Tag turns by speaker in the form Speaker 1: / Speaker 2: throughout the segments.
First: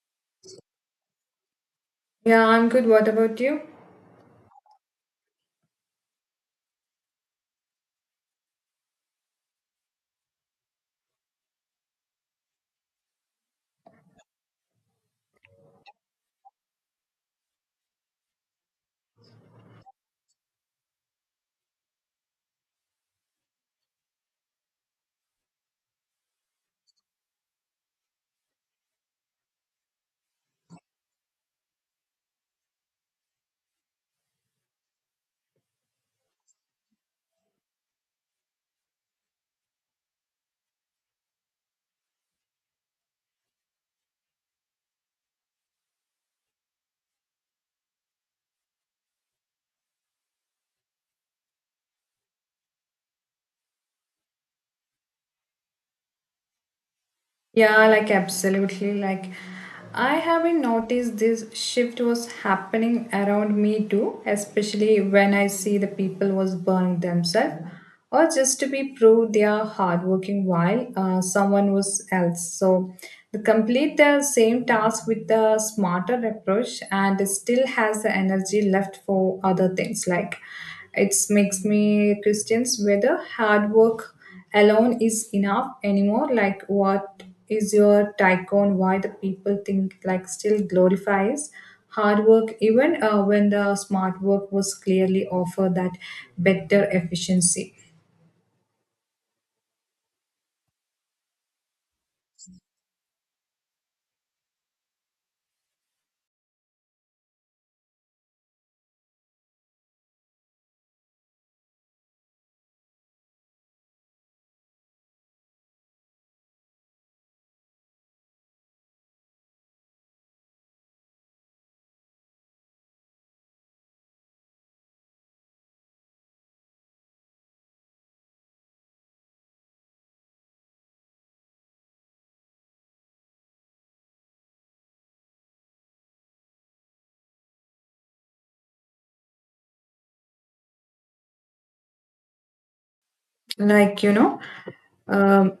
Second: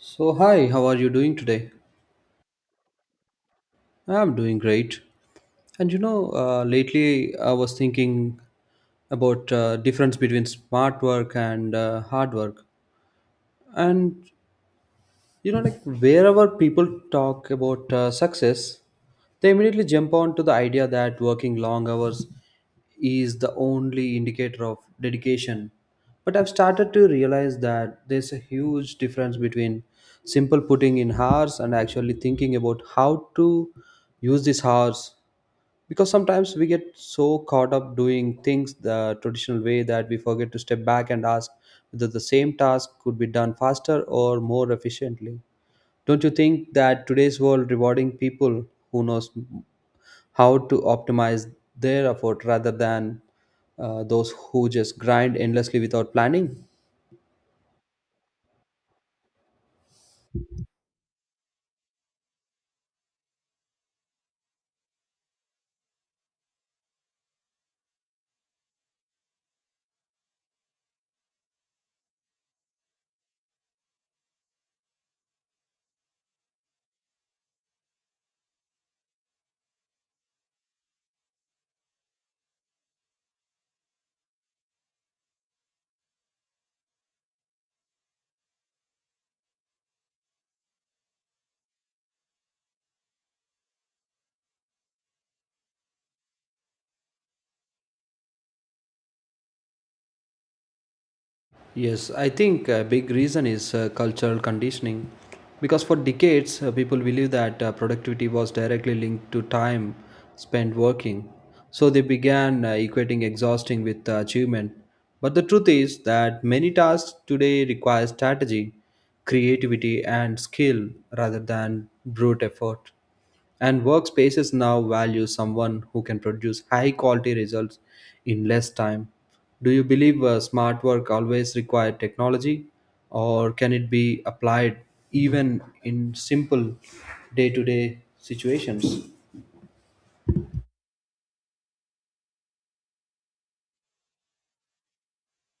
Speaker 1: So, hi, how are you doing today?
Speaker 2: Yeah, I'm good. What about you?
Speaker 1: I'm doing great. And you know, lately I was thinking about difference between smart work and hard work. And you know like wherever people talk about success they immediately jump on to the idea that working long hours is the only indicator of dedication, but I've started to realize that there's a huge difference between simple putting in hours and actually thinking about how to use these hours, because sometimes we get so caught up doing things the traditional way that we forget to step back and ask whether the same task could be done faster or more efficiently. Don't you think that today's world rewarding people who knows how to optimize their effort rather than those who just grind endlessly without planning?
Speaker 2: Yeah, like absolutely. Like, I haven't noticed this shift was happening around me too, especially when I see the people was burning themselves or just to be proved they are hardworking while someone was else. So, the complete the same task with the smarter approach and still has the energy left for other things like it makes me questions whether hard work alone is enough anymore like what is your take on why the people think like still glorifies hard work even when the smart work was clearly offer that better efficiency.
Speaker 1: Yes, I think a big reason is cultural conditioning. Because for decades, people believed that productivity was directly linked to time spent working. So they began equating exhausting with achievement. But the truth is that many tasks today require strategy, creativity, and skill rather than brute effort. And workspaces now value someone who can produce high quality results in less time. Do you believe smart work always required technology, or can it be applied even in simple day to day situations?
Speaker 2: Like, um,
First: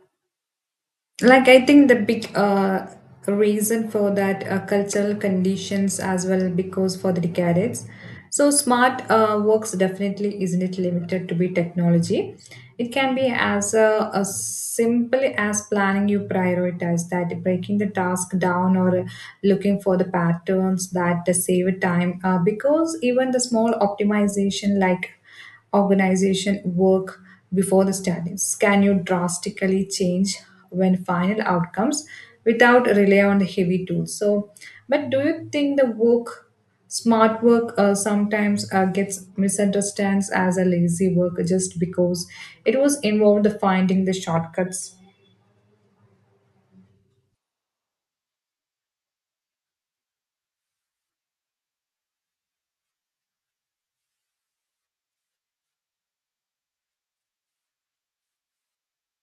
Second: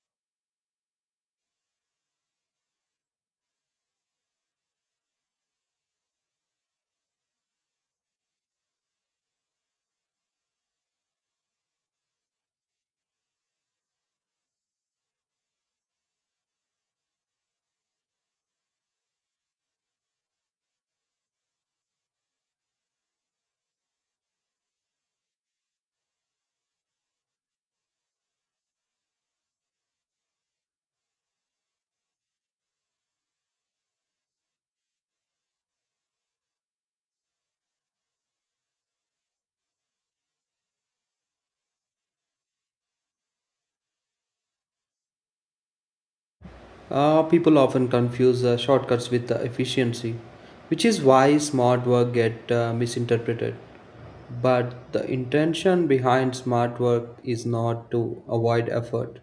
Speaker 2: like, I think the big reason for that cultural conditions as well, because for the decades, so smart works definitely isn't it limited to be technology. It can be as a simple as planning you prioritize that breaking the task down or looking for the patterns that save time. Because even the small optimization like organization work before the studies? Can you drastically change when final outcomes without rely on the heavy tools? So, but do you think the work, smart work, sometimes gets misunderstood as a lazy work just because it was involved the finding the shortcuts?
Speaker 1: People often confuse shortcuts with efficiency, which is why smart work get misinterpreted. But the intention behind smart work is not to avoid effort.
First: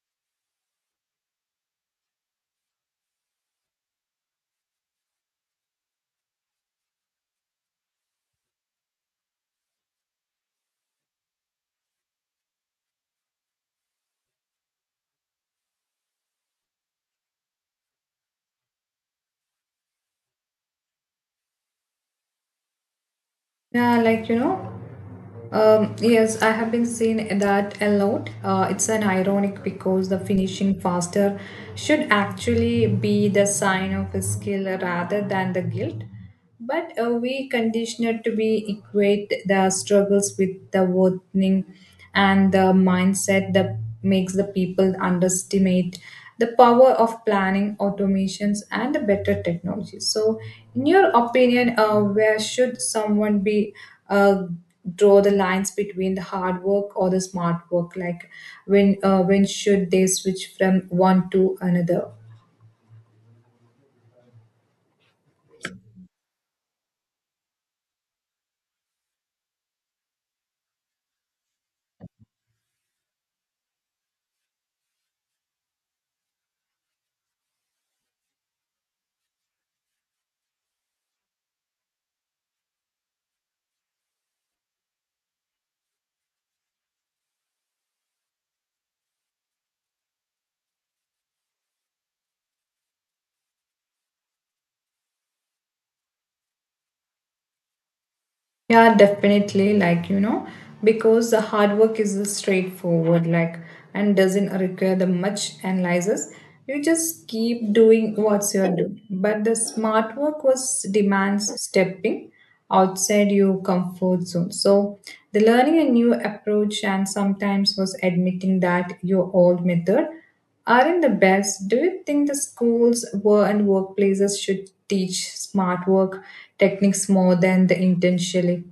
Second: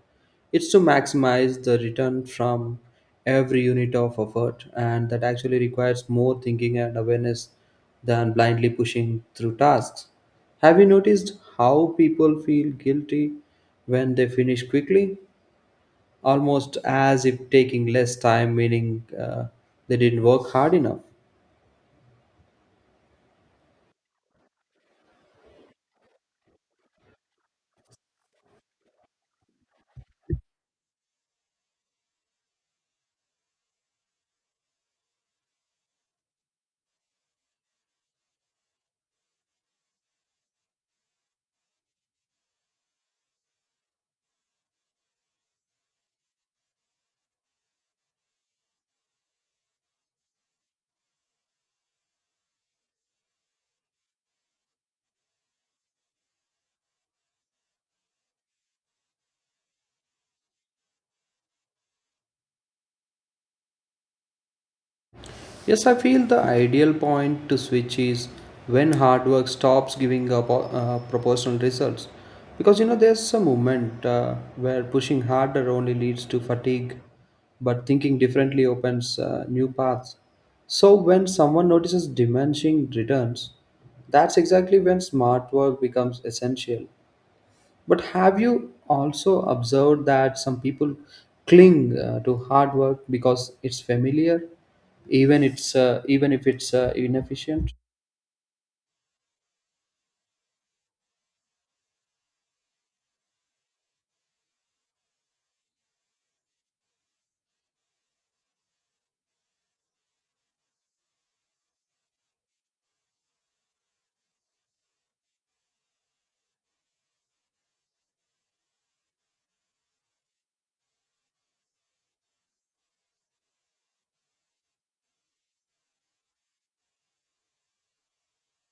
Speaker 1: It's to maximize the return from every unit of effort, and that actually requires more thinking and awareness than blindly pushing through tasks. Have you noticed how people feel guilty when they finish quickly? Almost as if taking less time meaning they didn't work hard enough.
Speaker 2: Yeah, like yes, I have been seeing that a lot. It's an ironic because the finishing faster should actually be the sign of a skill rather than the guilt. But we conditioned to be equate the struggles with the worthing and the mindset that makes the people underestimate the power of planning automations and the better technology, so in your opinion, where should someone be uh, draw the lines between the hard work or the smart work, like when when should they switch from one to another?
Speaker 1: Yes, I feel the ideal point to switch is when hard work stops giving up proportional results. Because you know, there's a moment where pushing harder only leads to fatigue, but thinking differently opens new paths. So, when someone notices diminishing returns, that's exactly when smart work becomes essential. But have you also observed that some people cling to hard work because it's familiar, even it's even if it's inefficient?
Speaker 2: Yeah, definitely. Like, because the hard work is straightforward, like, and doesn't require the much analysis. You just keep doing what you're doing. But the smart work was demands stepping outside your comfort zone. So the learning a new approach and sometimes was admitting that your old method aren't the best. Do you think the schools were and workplaces should teach smart work techniques more than the intentionally?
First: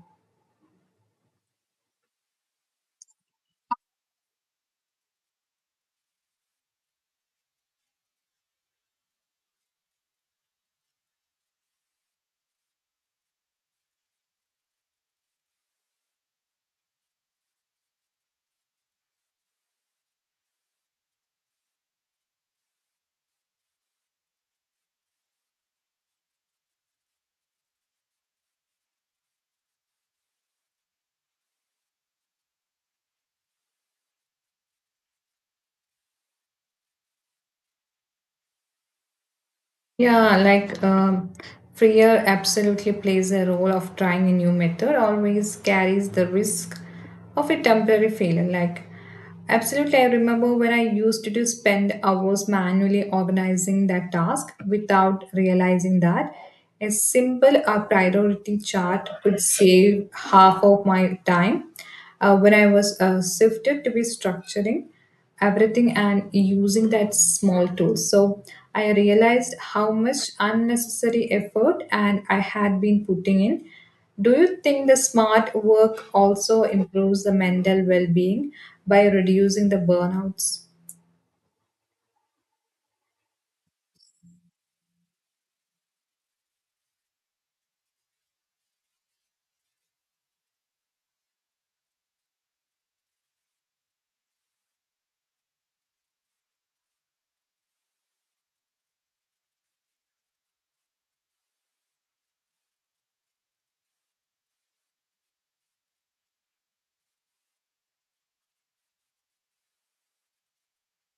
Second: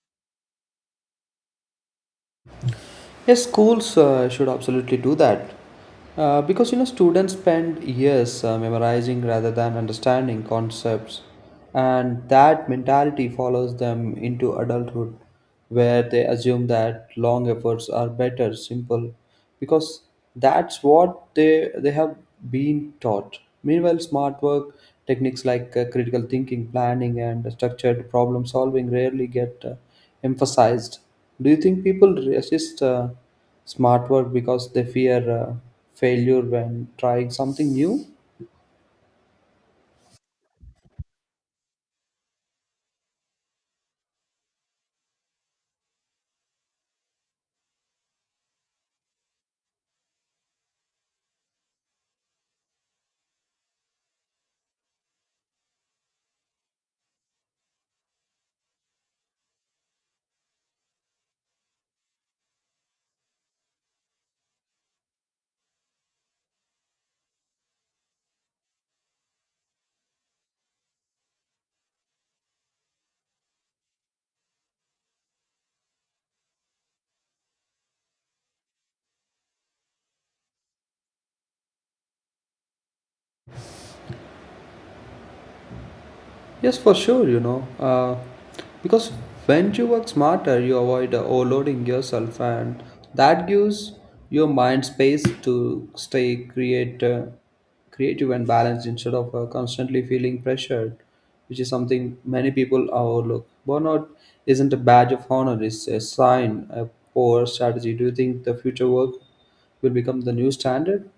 Speaker 1: Yes, schools should absolutely do that. Because you know, students spend years memorizing rather than understanding concepts, and that mentality follows them into adulthood, where they assume that long efforts are better, simple, because that's what they have been taught. Meanwhile, smart work techniques like critical thinking, planning, and structured problem solving rarely get emphasized. Do you think people resist smart work because they fear failure when trying something new?
Speaker 2: Yeah, like fear absolutely plays a role of trying a new method, always carries the risk of a temporary failure. Like, absolutely, I remember when I used to do spend hours manually organizing that task without realizing that a simple priority chart could save half of my time when I was shifted to be structuring everything and using that small tool. So I realized how much unnecessary effort and I had been putting in. Do you think the smart work also improves the mental well-being by reducing the burnouts?
Speaker 1: Yes, for sure, you know. Because when you work smarter, you avoid overloading yourself, and that gives your mind space to stay creative and balanced instead of constantly feeling pressured, which is something many people overlook. Burnout isn't a badge of honor, it's a sign, a poor strategy. Do you think the future work will become the new standard?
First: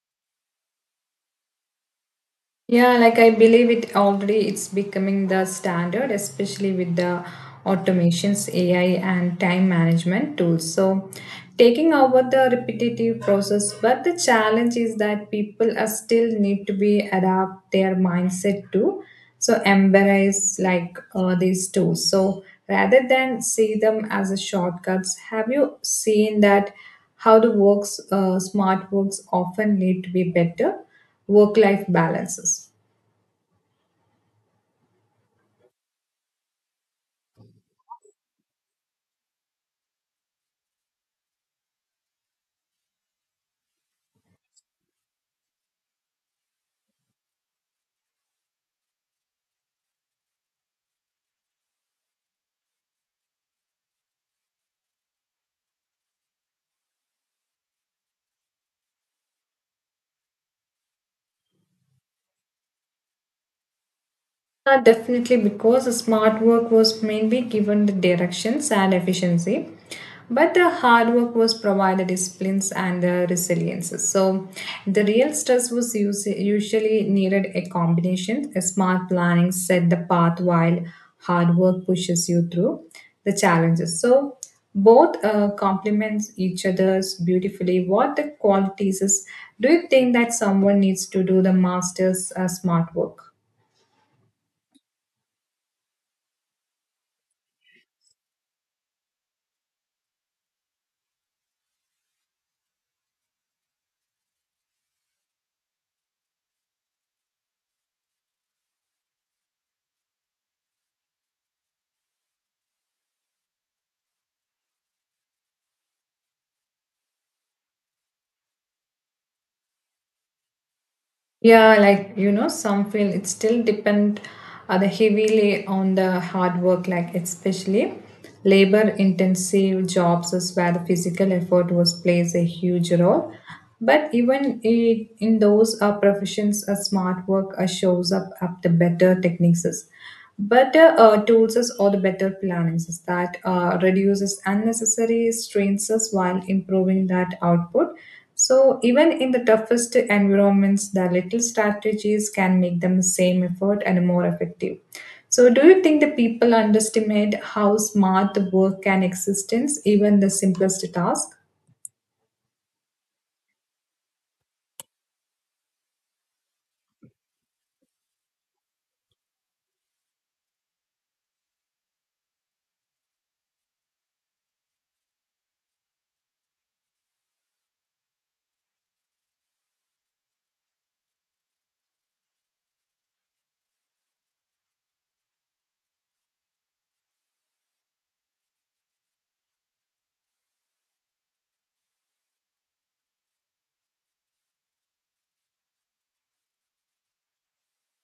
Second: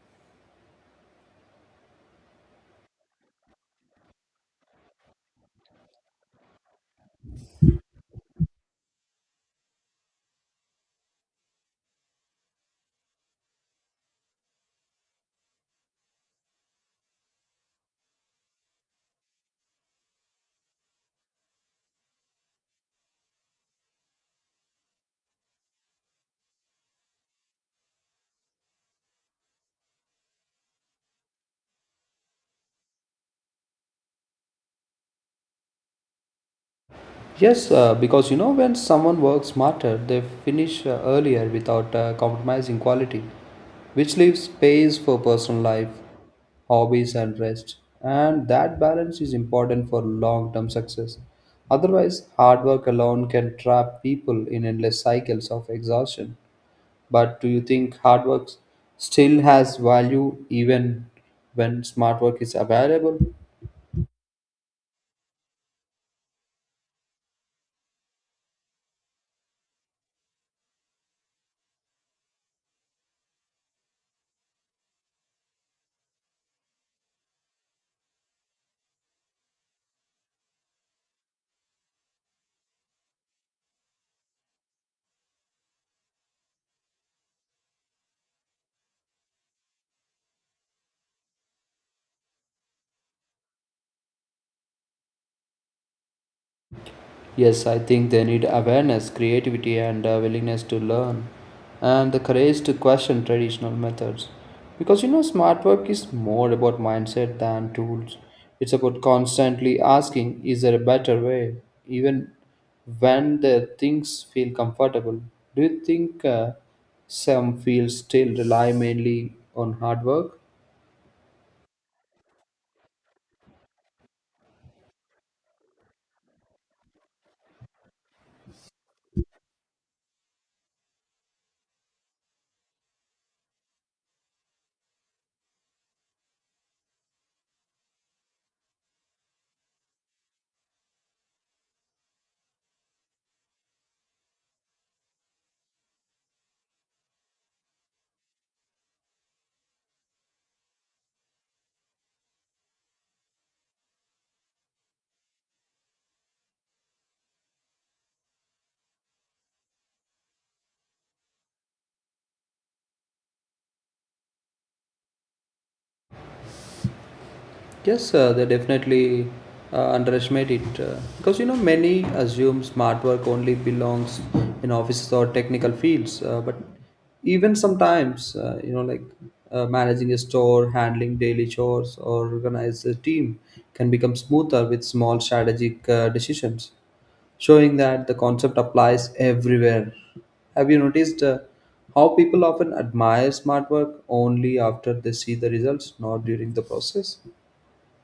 Speaker 2: Yeah, like I believe it's becoming the standard, especially with the automations, AI and time management tools. So taking over the repetitive process, but the challenge is that people are still need to be adapt their mindset to so embrace like these tools. So rather than see them as a shortcuts, have you seen that how the works smart works often need to be better work life balances?
Speaker 1: Yes, because you know, when someone works smarter, they finish earlier without compromising quality, which leaves space for personal life, hobbies, and rest. And that balance is important for long term success. Otherwise, hard work alone can trap people in endless cycles of exhaustion. But do you think hard work still has value even when smart work is available?
Speaker 2: Definitely, because the smart work was mainly given the directions and efficiency, but the hard work was provided disciplines and the resilience. So, the real stress was usually needed a combination. A smart planning set the path while hard work pushes you through the challenges. So, both complement each other's beautifully. What the qualities is? Do you think that someone needs to do the master's smart work?
Speaker 1: Yes, I think they need awareness, creativity, and willingness to learn, and the courage to question traditional methods. Because you know, smart work is more about mindset than tools. It's about constantly asking, is there a better way? Even when the things feel comfortable. Do you think some fields still rely mainly on hard work?
Speaker 2: Yeah, like some feel it still depend the heavily on the hard work, like especially labor intensive jobs is where the physical effort was plays a huge role. But even in those professions, a smart work shows up the better techniques, better tools is or the better planning is that reduces unnecessary strains is while improving that output. So, even in the toughest environments, the little strategies can make them same effort and more effective. So, do you think the people underestimate how smart the work can existence, even the simplest task?
Speaker 1: Yes, they definitely underestimate it because you know many assume smart work only belongs in offices or technical fields, but even sometimes you know like managing a store, handling daily chores, or organize a team can become smoother with small strategic decisions, showing that the concept applies everywhere. Have you noticed how people often admire smart work only after they see the results, not during the process?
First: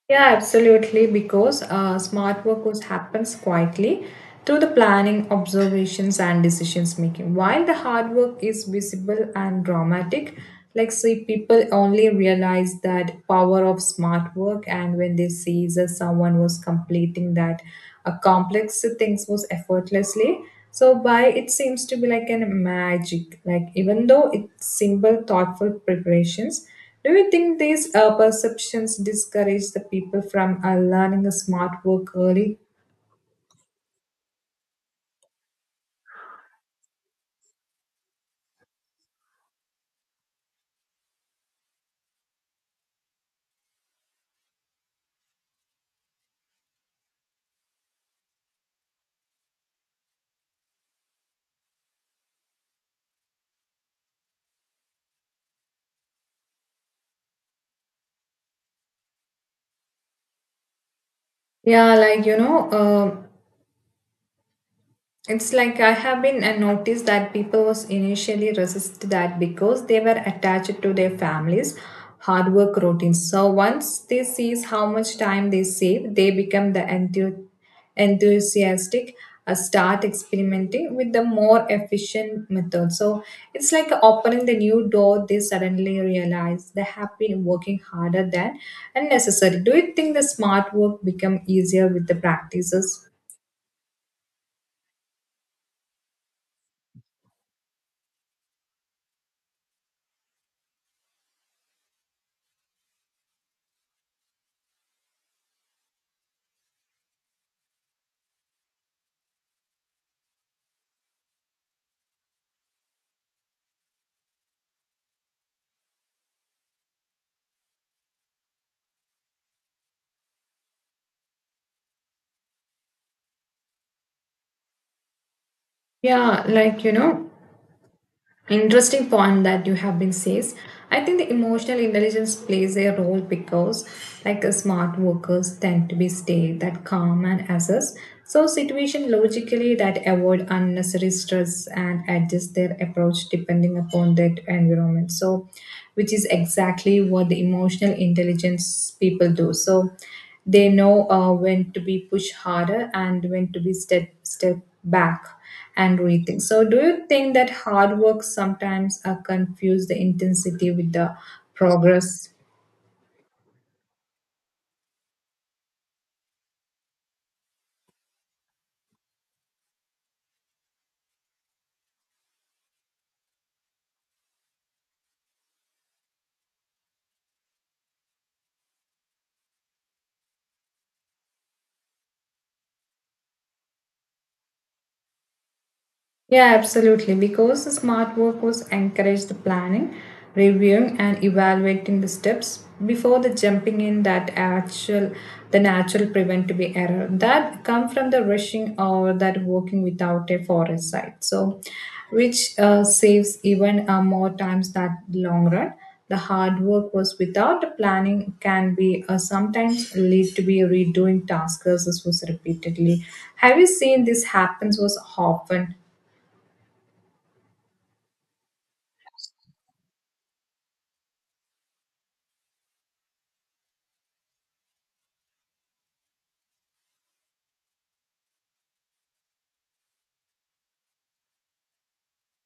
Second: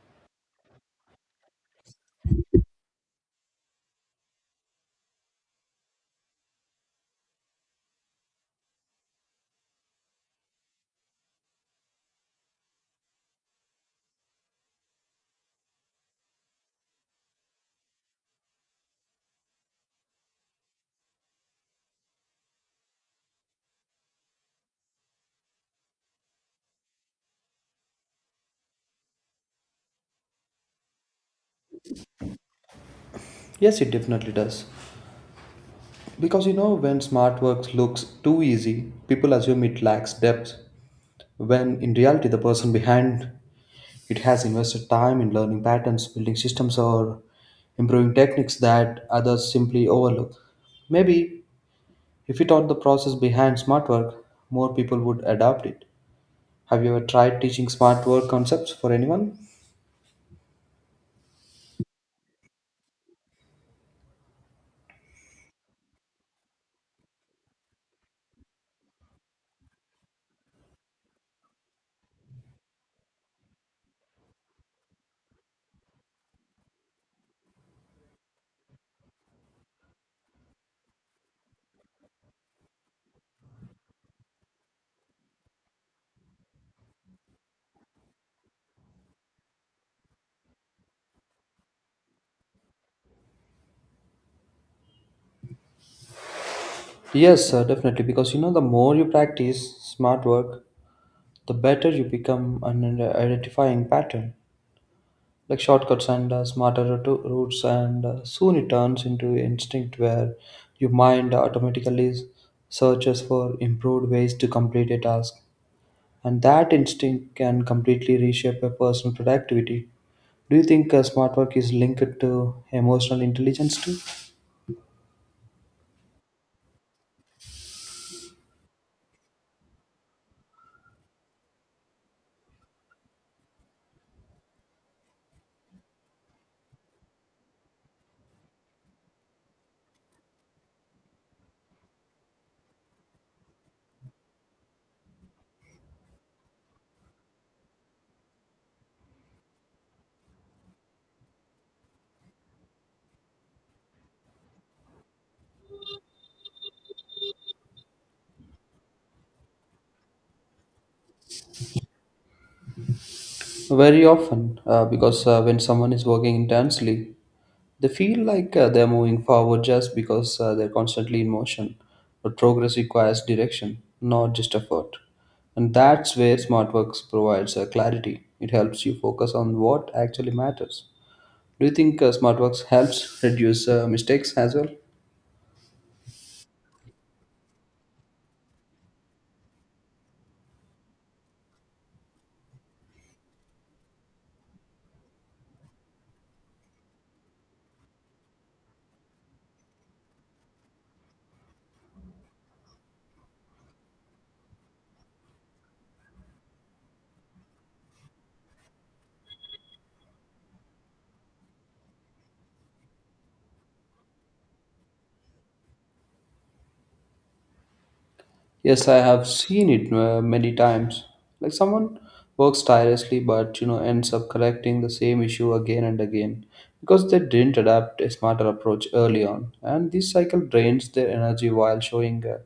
Speaker 2: Yeah, absolutely. Because smart work was happens quietly through the planning, observations, and decisions making. While the hard work is visible and dramatic, like say people only realize that power of smart work, and when they see that someone was completing that a complex things was effortlessly. So by it seems to be like an magic, like even though it's simple, thoughtful preparations. Do you think these perceptions discourage the people from learning a smart work early?
Speaker 1: Yes, it definitely does. Because you know, when smart work looks too easy, people assume it lacks depth, when in reality, the person behind it has invested time in learning patterns, building systems, or improving techniques that others simply overlook. Maybe if we taught the process behind smart work, more people would adopt it. Have you ever tried teaching smart work concepts for anyone?
Speaker 2: Yeah, like, it's like I have been and noticed that people was initially resist that because they were attached to their families, hard work routines. So once they sees how much time they save, they become the enthusiastic, start experimenting with the more efficient method. So it's like opening the new door. They suddenly realize they have been working harder than unnecessary. Do you think the smart work become easier with the practices?
Speaker 1: Yes, sir, definitely. Because you know, the more you practice smart work, the better you become an identifying pattern, like shortcuts and smarter routes, and soon it turns into instinct where your mind automatically searches for improved ways to complete a task. And that instinct can completely reshape a person's productivity. Do you think smart work is linked to emotional intelligence too?
Speaker 2: Yeah, like interesting point that you have been says. I think the emotional intelligence plays a role because like smart workers tend to be stay that calm and assess so situation logically that avoid unnecessary stress and adjust their approach depending upon that environment. So which is exactly what the emotional intelligence people do. So they know when to be pushed harder and when to be step back and rethink. So, do you think that hard work sometimes confuse the intensity with the progress?
Speaker 1: Very often, because when someone is working intensely, they feel like they're moving forward just because they're constantly in motion. But progress requires direction, not just effort. And that's where SmartWorks provides clarity. It helps you focus on what actually matters. Do you think SmartWorks helps reduce mistakes as well?
Speaker 2: Yeah, absolutely. Because the smart workers encourage the planning, reviewing, and evaluating the steps before the jumping in that actual, the natural preventable error that come from the rushing or that working without a forest site. So, which saves even more times that long run. The hard work was without the planning can be sometimes lead to be redoing tasks as was repeatedly. Have you seen this happens was often?
Speaker 1: Yes, I have seen it many times. Like someone works tirelessly but you know ends up correcting the same issue again and again because they didn't adapt a smarter approach early on, and this cycle drains their energy while showing uh,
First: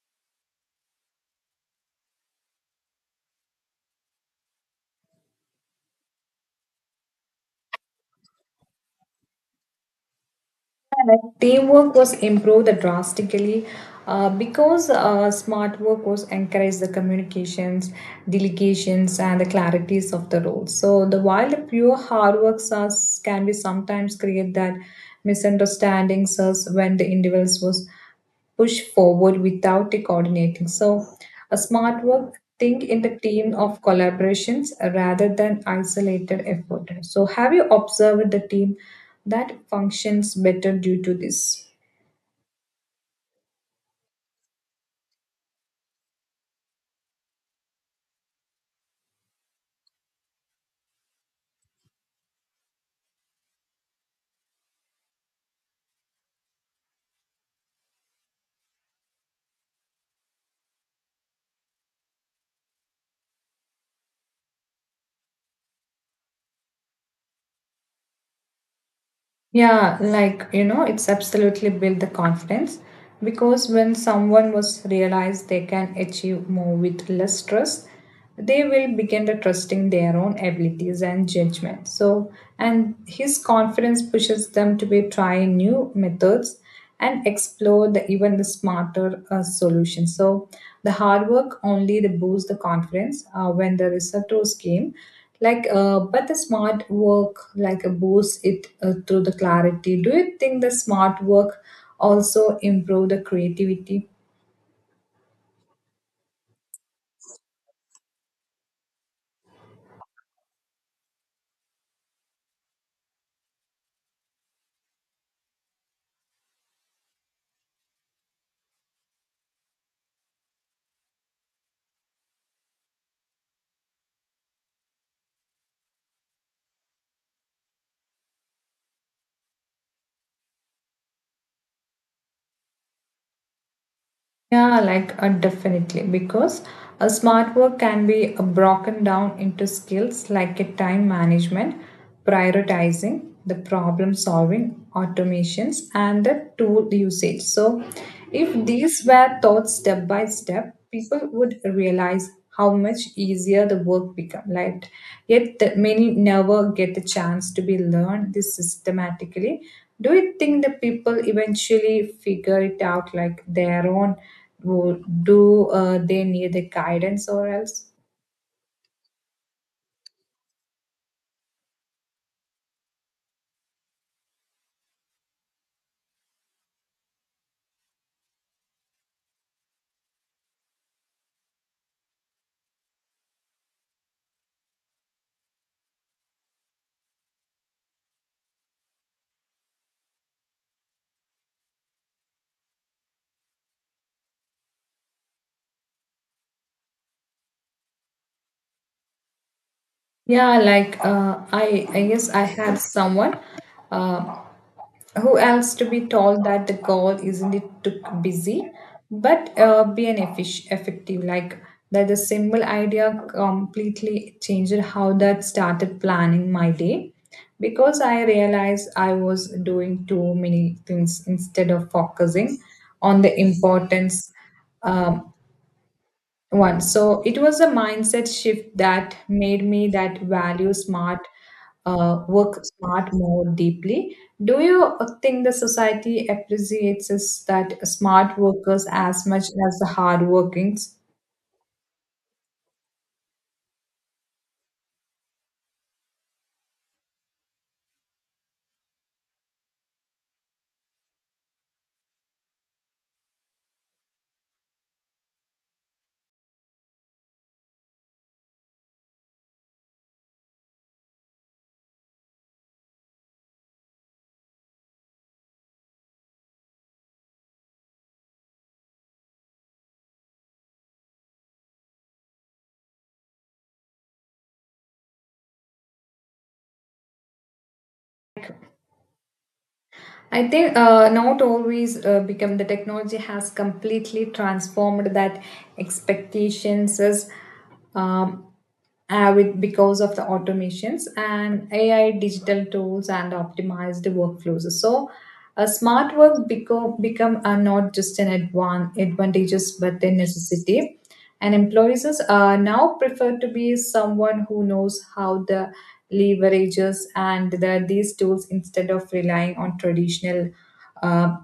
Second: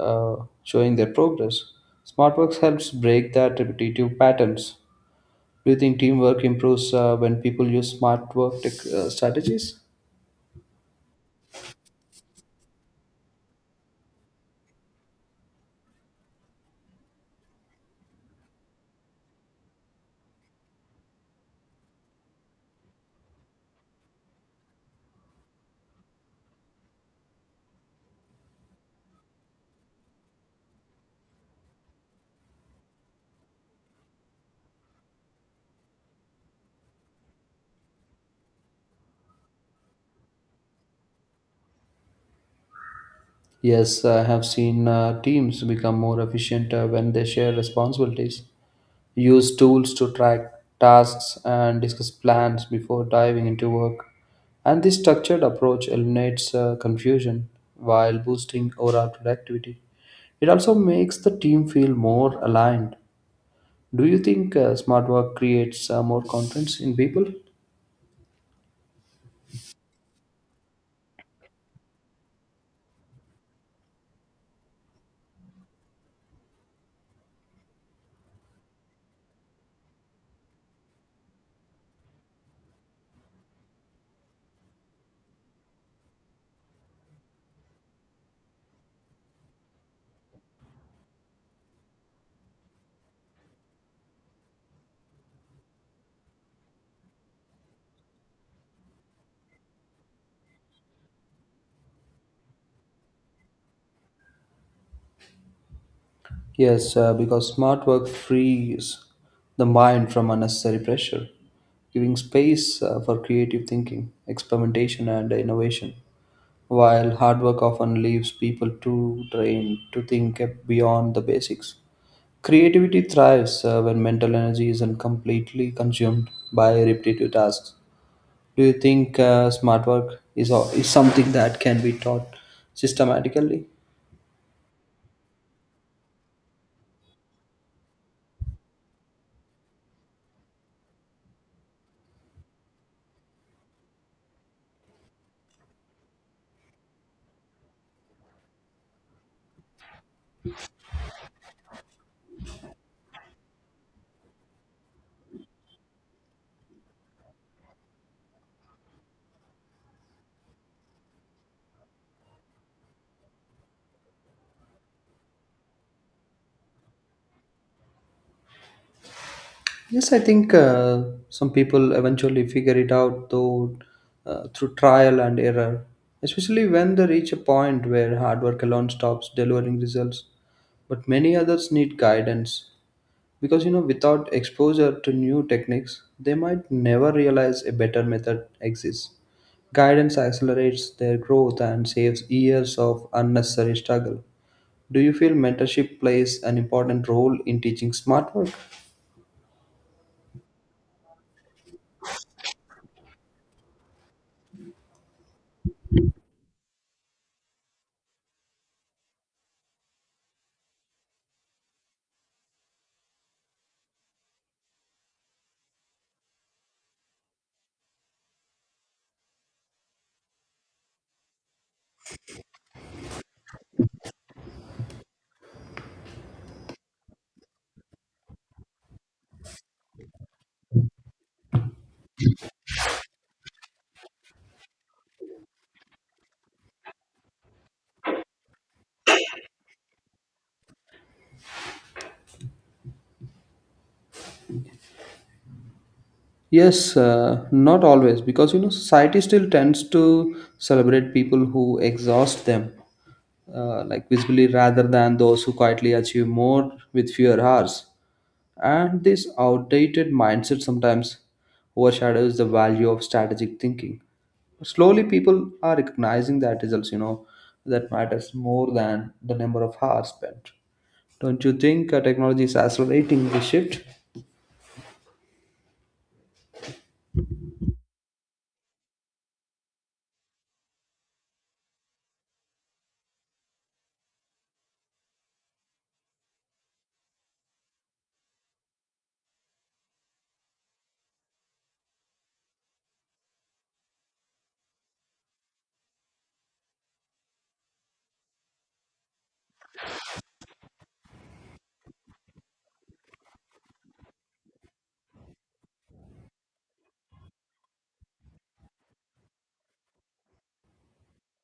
Speaker 1: uh, showing their progress. SmartWorks helps break that repetitive patterns. Do you think teamwork improves when people use smart work strategies?
Speaker 2: Correct. Teamwork was improved drastically because smart work was encouraged the communications, delegations, and the clarities of the roles. So the while the pure hard works are, can be sometimes create that misunderstandings us when the individuals was push forward without the coordinating. So, a smart work think in the team of collaborations rather than isolated effort. So, have you observed the team that functions better due to this?
Speaker 1: Yes, I have seen teams become more efficient when they share responsibilities, use tools to track tasks and discuss plans before diving into work. And this structured approach eliminates confusion while boosting overall productivity. It also makes the team feel more aligned. Do you think smart work creates more confidence in people?
Speaker 2: Yeah, like it's absolutely built the confidence because when someone was realized they can achieve more with less stress, they will begin to trusting their own abilities and judgment. So, and his confidence pushes them to be trying new methods and explore the even the smarter solution, so the hard work only the boost the confidence when the receptors came, like but the smart work, like a boost it through the clarity. Do you think the smart work also improve the creativity?
Speaker 1: Yes, because smart work frees the mind from unnecessary pressure, giving space for creative thinking, experimentation, and innovation. While hard work often leaves people too drained to think beyond the basics, creativity thrives when mental energy isn't completely consumed by repetitive tasks. Do you think smart work is something that can be taught systematically?
Speaker 2: Yeah, like definitely, because a smart work can be broken down into skills like a time management, prioritizing, the problem solving, automations, and the tool usage. So, if these were taught step by step, people would realize how much easier the work become, like yet the, many never get the chance to be learned this systematically. Do you think the people eventually figure it out like their own? Do they need the guidance or else?
Speaker 1: Yes, I think some people eventually figure it out though through trial and error, especially when they reach a point where hard work alone stops delivering results. But many others need guidance because you know without exposure to new techniques, they might never realize a better method exists. Guidance accelerates their growth and saves years of unnecessary struggle. Do you feel mentorship plays an important role in teaching smart work?
Speaker 2: Yeah, like I guess I had someone uh, who else to be told that the goal isn't it too busy, but be an effective. Like that, the simple idea completely changed how that started planning my day, because I realized I was doing too many things instead of focusing on the importance. um, Once. So it was a mindset shift that made me that value smart, work smart more deeply. Do you think the society appreciates us that smart workers as much as the hard workings?
Speaker 1: Yes, not always, because you know society still tends to celebrate people who exhaust them, like visibly, rather than those who quietly achieve more with fewer hours. And this outdated mindset sometimes overshadows the value of strategic thinking. Slowly, people are recognizing that results, you know, that matters more than the number of hours spent. Don't you think technology is accelerating the shift?
Speaker 2: I think not always become the technology has completely transformed that expectations is um, with, because of the automations and AI digital tools and optimized workflows. So, a smart work become not just an advantages but a necessity. And employees now prefer to be someone who knows how the leverages and that these tools instead of relying on traditional uh,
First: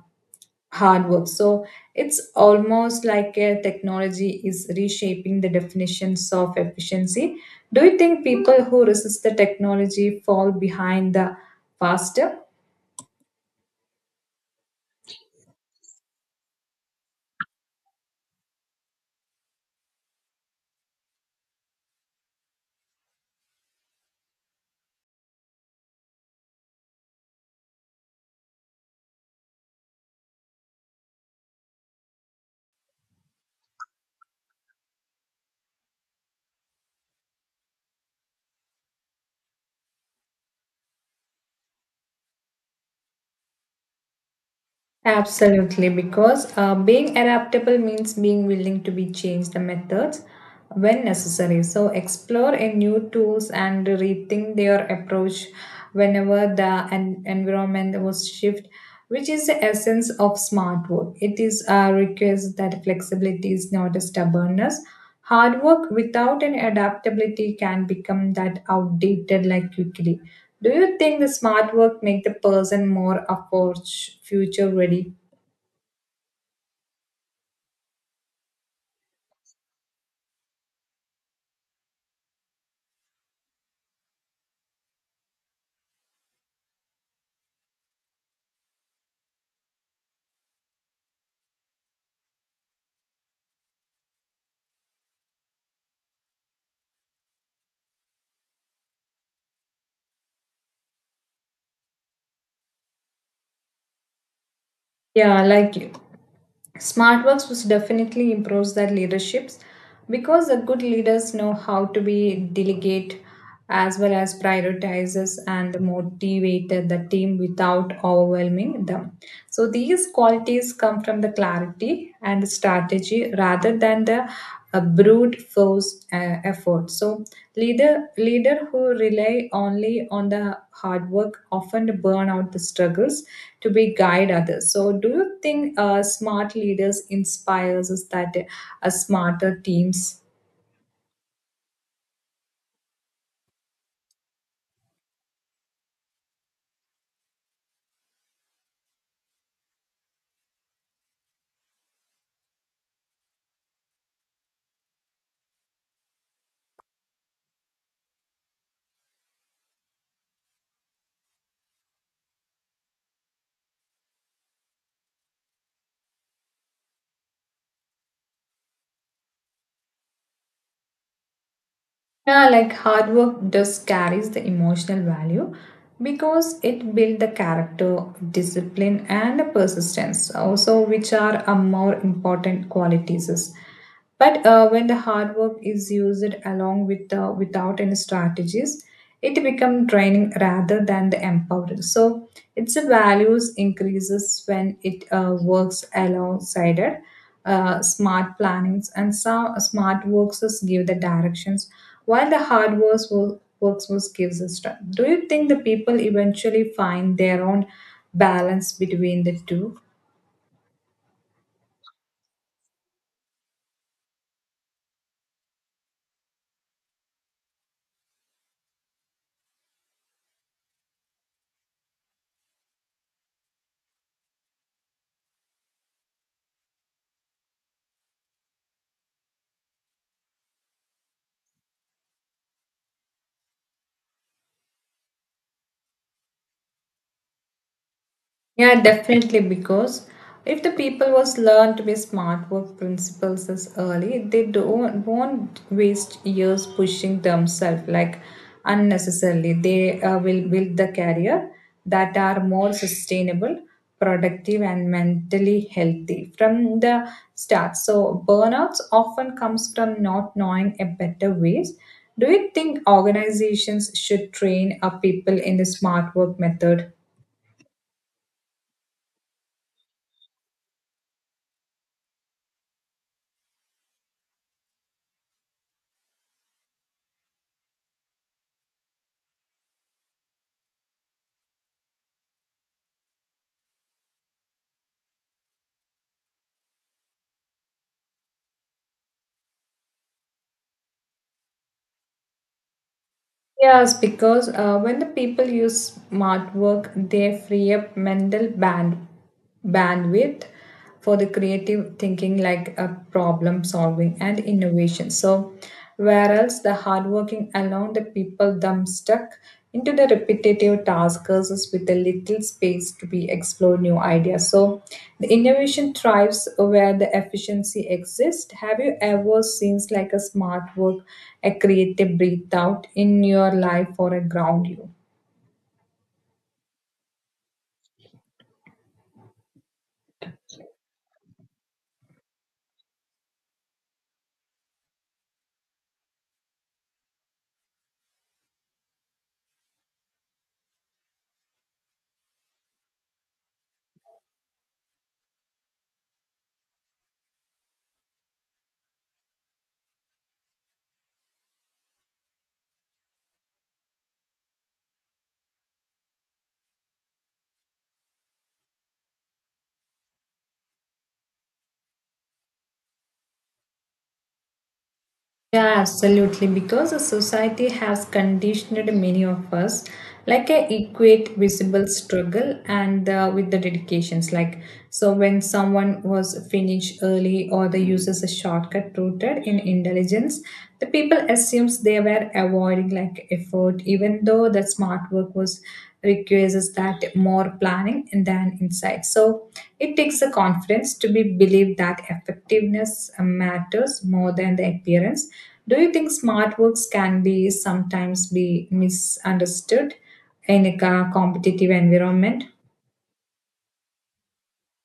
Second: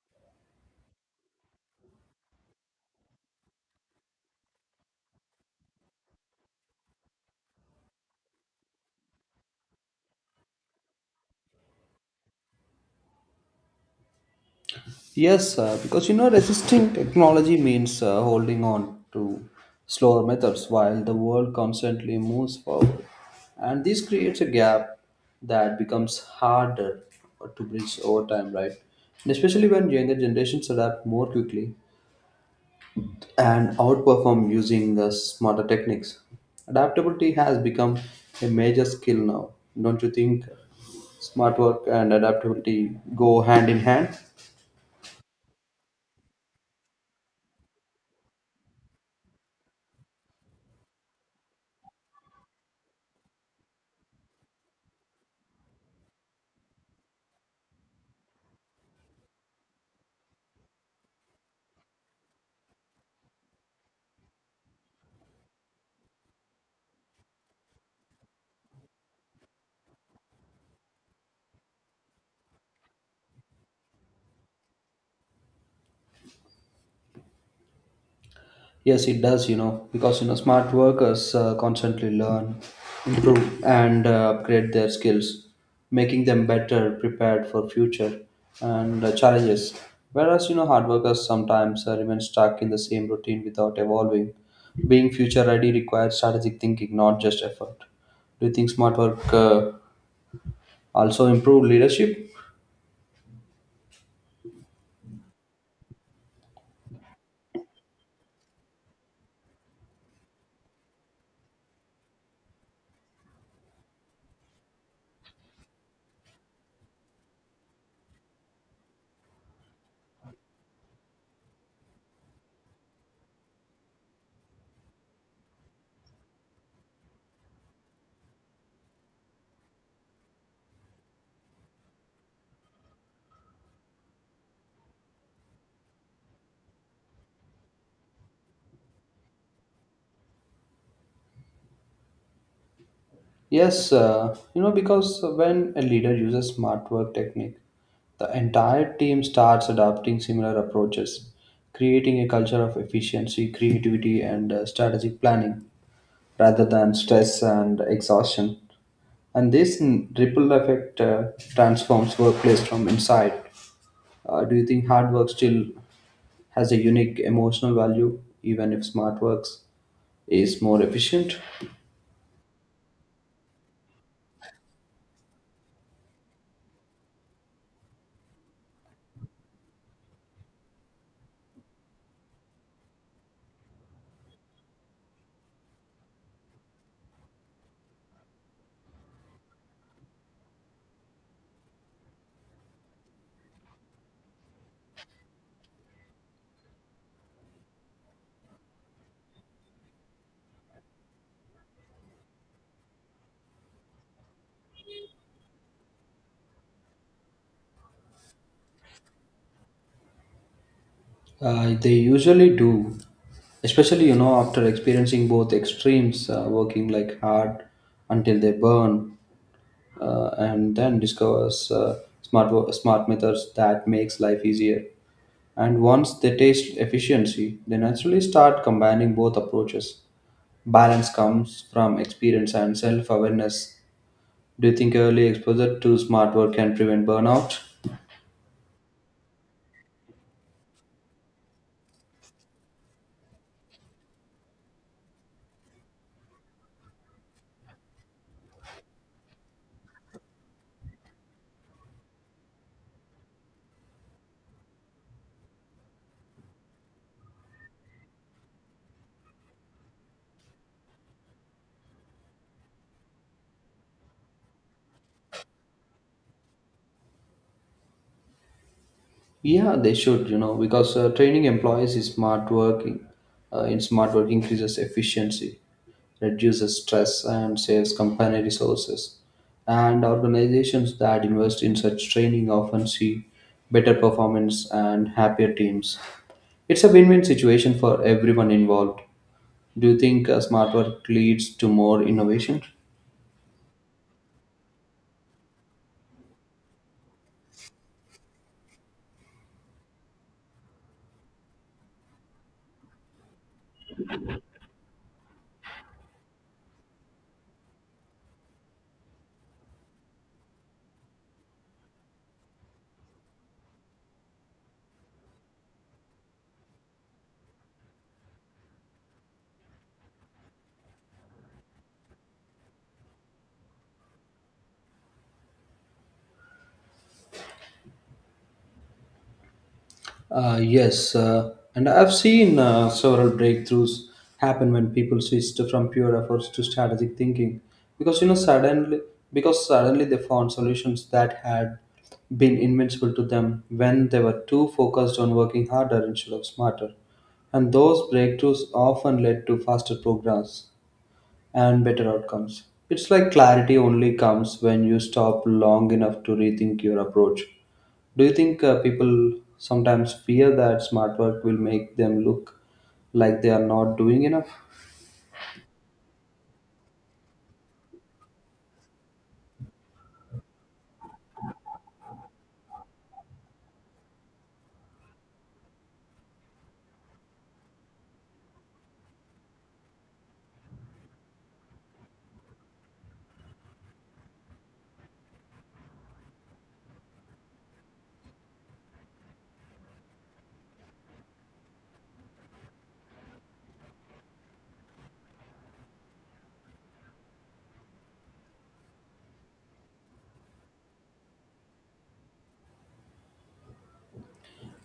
Speaker 2: hard work. So it's almost like a technology is reshaping the definitions of efficiency. Do you think people who resist the technology fall behind the faster?
Speaker 1: Yes, because you know, resisting technology means holding on to slower methods while the world constantly moves forward. And this creates a gap that becomes harder to bridge over time, right? And especially when younger generations adapt more quickly and outperform using the smarter techniques. Adaptability has become a major skill now, don't you think? Smart work and adaptability go hand in hand.
Speaker 2: Absolutely, because being adaptable means being willing to be changed the methods when necessary. So explore a new tools and rethink their approach whenever the environment was shift, which is the essence of smart work. It is a request that flexibility is not a stubbornness. Hard work without an adaptability can become that outdated like quickly. Do you think the smart work make the person more approach future ready?
Speaker 1: Yes, it does, you know, because you know smart workers constantly learn, improve, and upgrade their skills, making them better prepared for future and challenges. Whereas you know hard workers sometimes remain stuck in the same routine without evolving. Being future ready requires strategic thinking, not just effort. Do you think smart work also improve leadership?
Speaker 2: Yeah, like you. Smartworks was definitely improves their leaderships because the good leaders know how to be delegate as well as prioritizes and motivated the team without overwhelming them. So these qualities come from the clarity and strategy rather than the brute force effort. So leader who rely only on the hard work often burn out the struggles to be guide others, so do you think smart leaders inspires us that smarter teams.
Speaker 1: Yes, you know, because when a leader uses smart work technique, the entire team starts adopting similar approaches, creating a culture of efficiency, creativity, and strategic planning rather than stress and exhaustion. And this ripple effect transforms workplace from inside. Do you think hard work still has a unique emotional value, even if smart works is more efficient?
Speaker 2: Yeah, like hard work does carries the emotional value because it built the character, discipline, and persistence, also which are a more important qualities. But when the hard work is used along with the without any strategies, it becomes draining rather than the empowered. So its values increases when it works alongside it smart plannings, and some smart works us give the directions, while the hard works will works was gives us strength. Do you think the people eventually find their own balance between the two?
Speaker 1: They usually do, especially you know after experiencing both extremes, working like hard until they burn, and then discovers smart methods that makes life easier. And once they taste efficiency, they naturally start combining both approaches. Balance comes from experience and self awareness. Do you think early exposure to smart work can prevent burnout?
Speaker 2: Yeah, definitely. Because if the people was learn to be smart work principles as early, they don't won't waste years pushing themselves like unnecessarily. They will build the career that are more sustainable, productive, and mentally healthy from the start. So burnouts often comes from not knowing a better ways. Do you think organizations should train our people in the smart work method?
Speaker 1: Yeah, they should, you know, because training employees is smart working. In smart work increases efficiency, reduces stress, and saves company resources. And organizations that invest in such training often see better performance and happier teams. It's a win-win situation for everyone involved. Do you think smart work leads to more innovation?
Speaker 2: Yes, because when the people use smart work, they free up mental bandwidth for the creative thinking, like problem solving and innovation. So, whereas the hardworking alone, the people them stuck into the repetitive tasks with a little space to be explore new ideas. So the innovation thrives where the efficiency exists. Have you ever seen like a smart work, a creative breathe out in your life or a ground you?
Speaker 1: Yes, and I've seen several breakthroughs happen when people switched from pure efforts to strategic thinking, because you know suddenly they found solutions that had been invincible to them when they were too focused on working harder instead of smarter, and those breakthroughs often led to faster progress and better outcomes. It's like clarity only comes when you stop long enough to rethink your approach. Do you think people sometimes fear that smart work will make them look like they are not doing enough?
Speaker 2: Yeah, absolutely. Because the society has conditioned many of us, like I equate visible struggle and with the dedications. Like so, when someone was finished early or they uses a shortcut rooted in intelligence, the people assumes they were avoiding like effort, even though the smart work was requires that more planning and then insight. So it takes a confidence to be believed that effectiveness matters more than the appearance. Do you think smart works can be sometimes be misunderstood in a competitive environment?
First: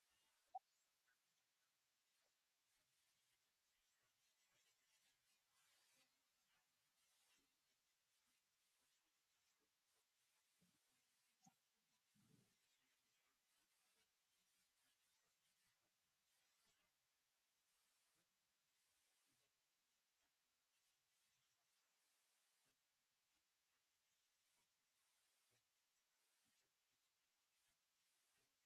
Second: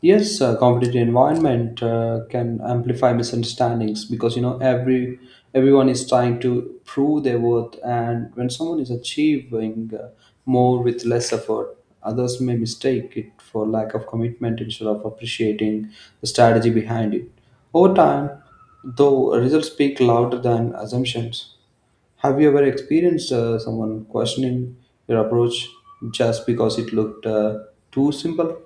Speaker 1: Yes, competitive environment can amplify misunderstandings because you know every everyone is trying to prove their worth, and when someone is achieving more with less effort, others may mistake it for lack of commitment instead of appreciating the strategy behind it. Over time, though, results speak louder than assumptions. Have you ever experienced someone questioning your approach just because it looked too simple?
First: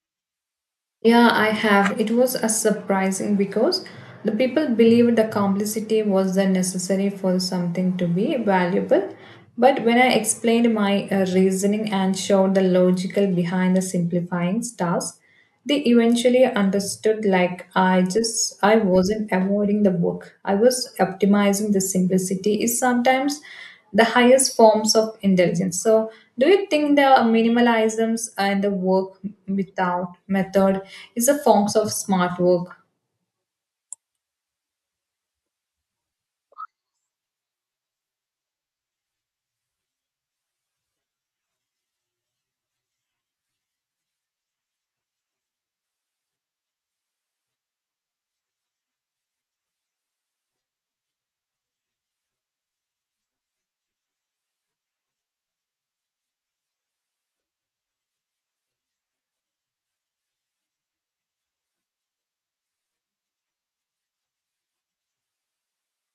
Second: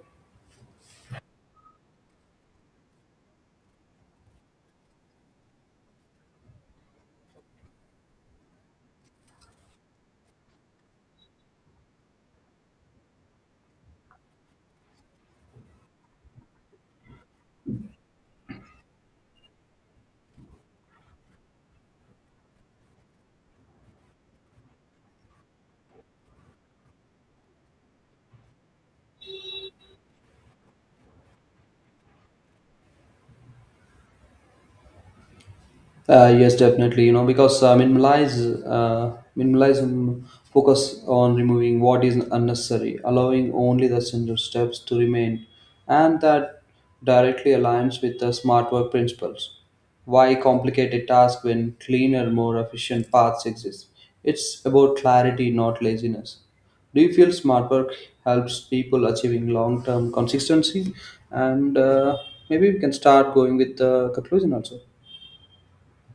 Speaker 2: Yeah, I have. It was a surprising because the people believed the complexity was the necessary for something to be valuable. But when I explained my reasoning and showed the logical behind the simplifying stars, they eventually understood like I just I wasn't avoiding the book. I was optimizing the simplicity is sometimes the highest forms of intelligence. So, do you think the minimalisms and the work without method is a forms of smart work?
Speaker 1: Yes, definitely. You know, because minimalize minimalism focus on removing what is unnecessary, allowing only the essential steps to remain, and that directly aligns with the smart work principles. Why complicate a task when cleaner, more efficient paths exist? It's about clarity, not laziness. Do you feel smart work helps people achieving long-term consistency? And maybe we can start going with the conclusion also.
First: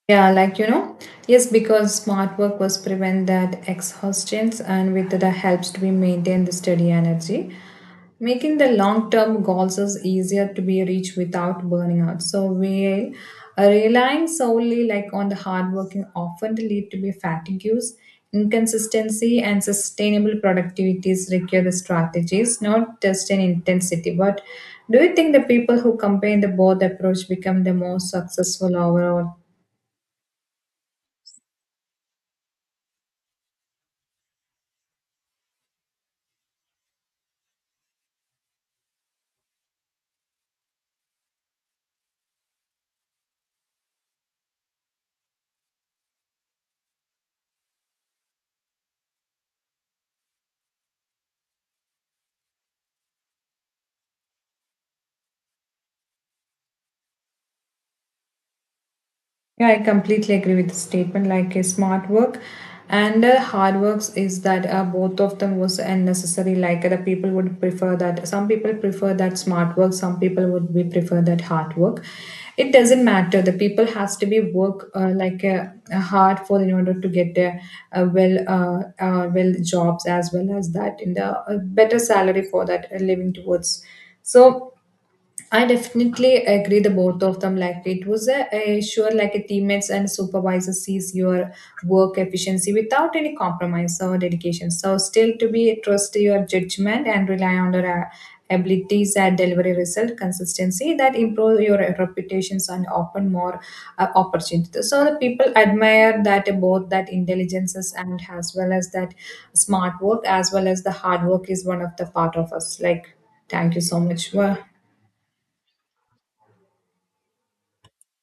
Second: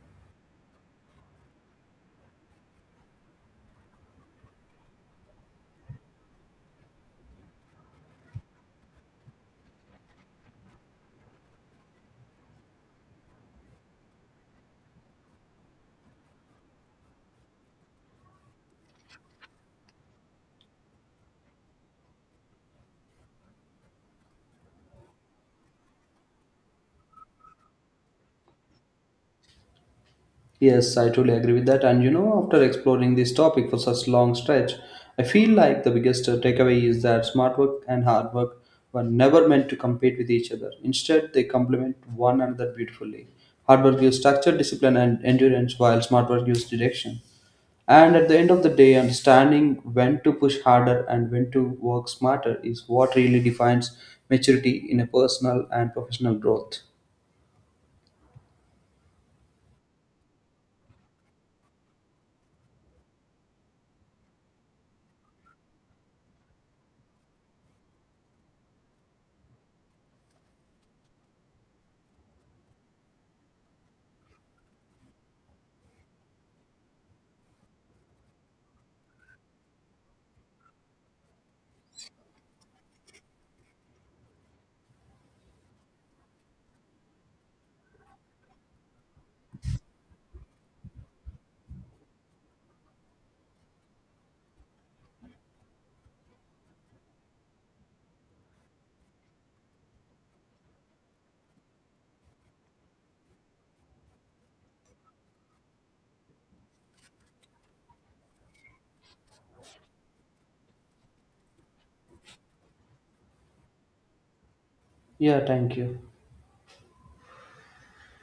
Speaker 2: Yeah, like you know, yes, because smart work was prevent that exhaustions and with the helps to be maintain the steady energy. Making the long term goals is easier to be reached without burning out. So we relying solely like on the hard working often lead to be fatigues, inconsistency and sustainable productivities require the strategies, not just an intensity. But do you think the people who combine the both approach become the most successful overall?
Speaker 1: Yes, I totally agree with that. And you know, after exploring this topic for such long stretch, I feel like the biggest takeaway is that smart work and hard work were never meant to compete with each other. Instead, they complement one another beautifully. Hard work gives structure, discipline, and endurance, while smart work gives direction. And at the end of the day, understanding when to push harder and when to work smarter is what really defines maturity in a personal and professional growth.
Speaker 2: Yeah, I completely agree with the statement. Like a smart work and hard works is that both of them was unnecessary. Like the people would prefer that. Some people prefer that smart work. Some people would be prefer that hard work. It doesn't matter. The people has to be work like hard for in order to get their well well jobs as well as that in the better salary for that living towards. So I definitely agree the both of them. Like it was a sure like a teammates and supervisor sees your work efficiency without any compromise or dedication. So still to be trust your judgment and rely on your abilities and delivery result consistency that improve your reputations and open more opportunities. So the people admire that both that intelligences and as well as that smart work as well as the hard work is one of the part of us. Like thank you so much. Well,
Speaker 1: Yeah, thank you.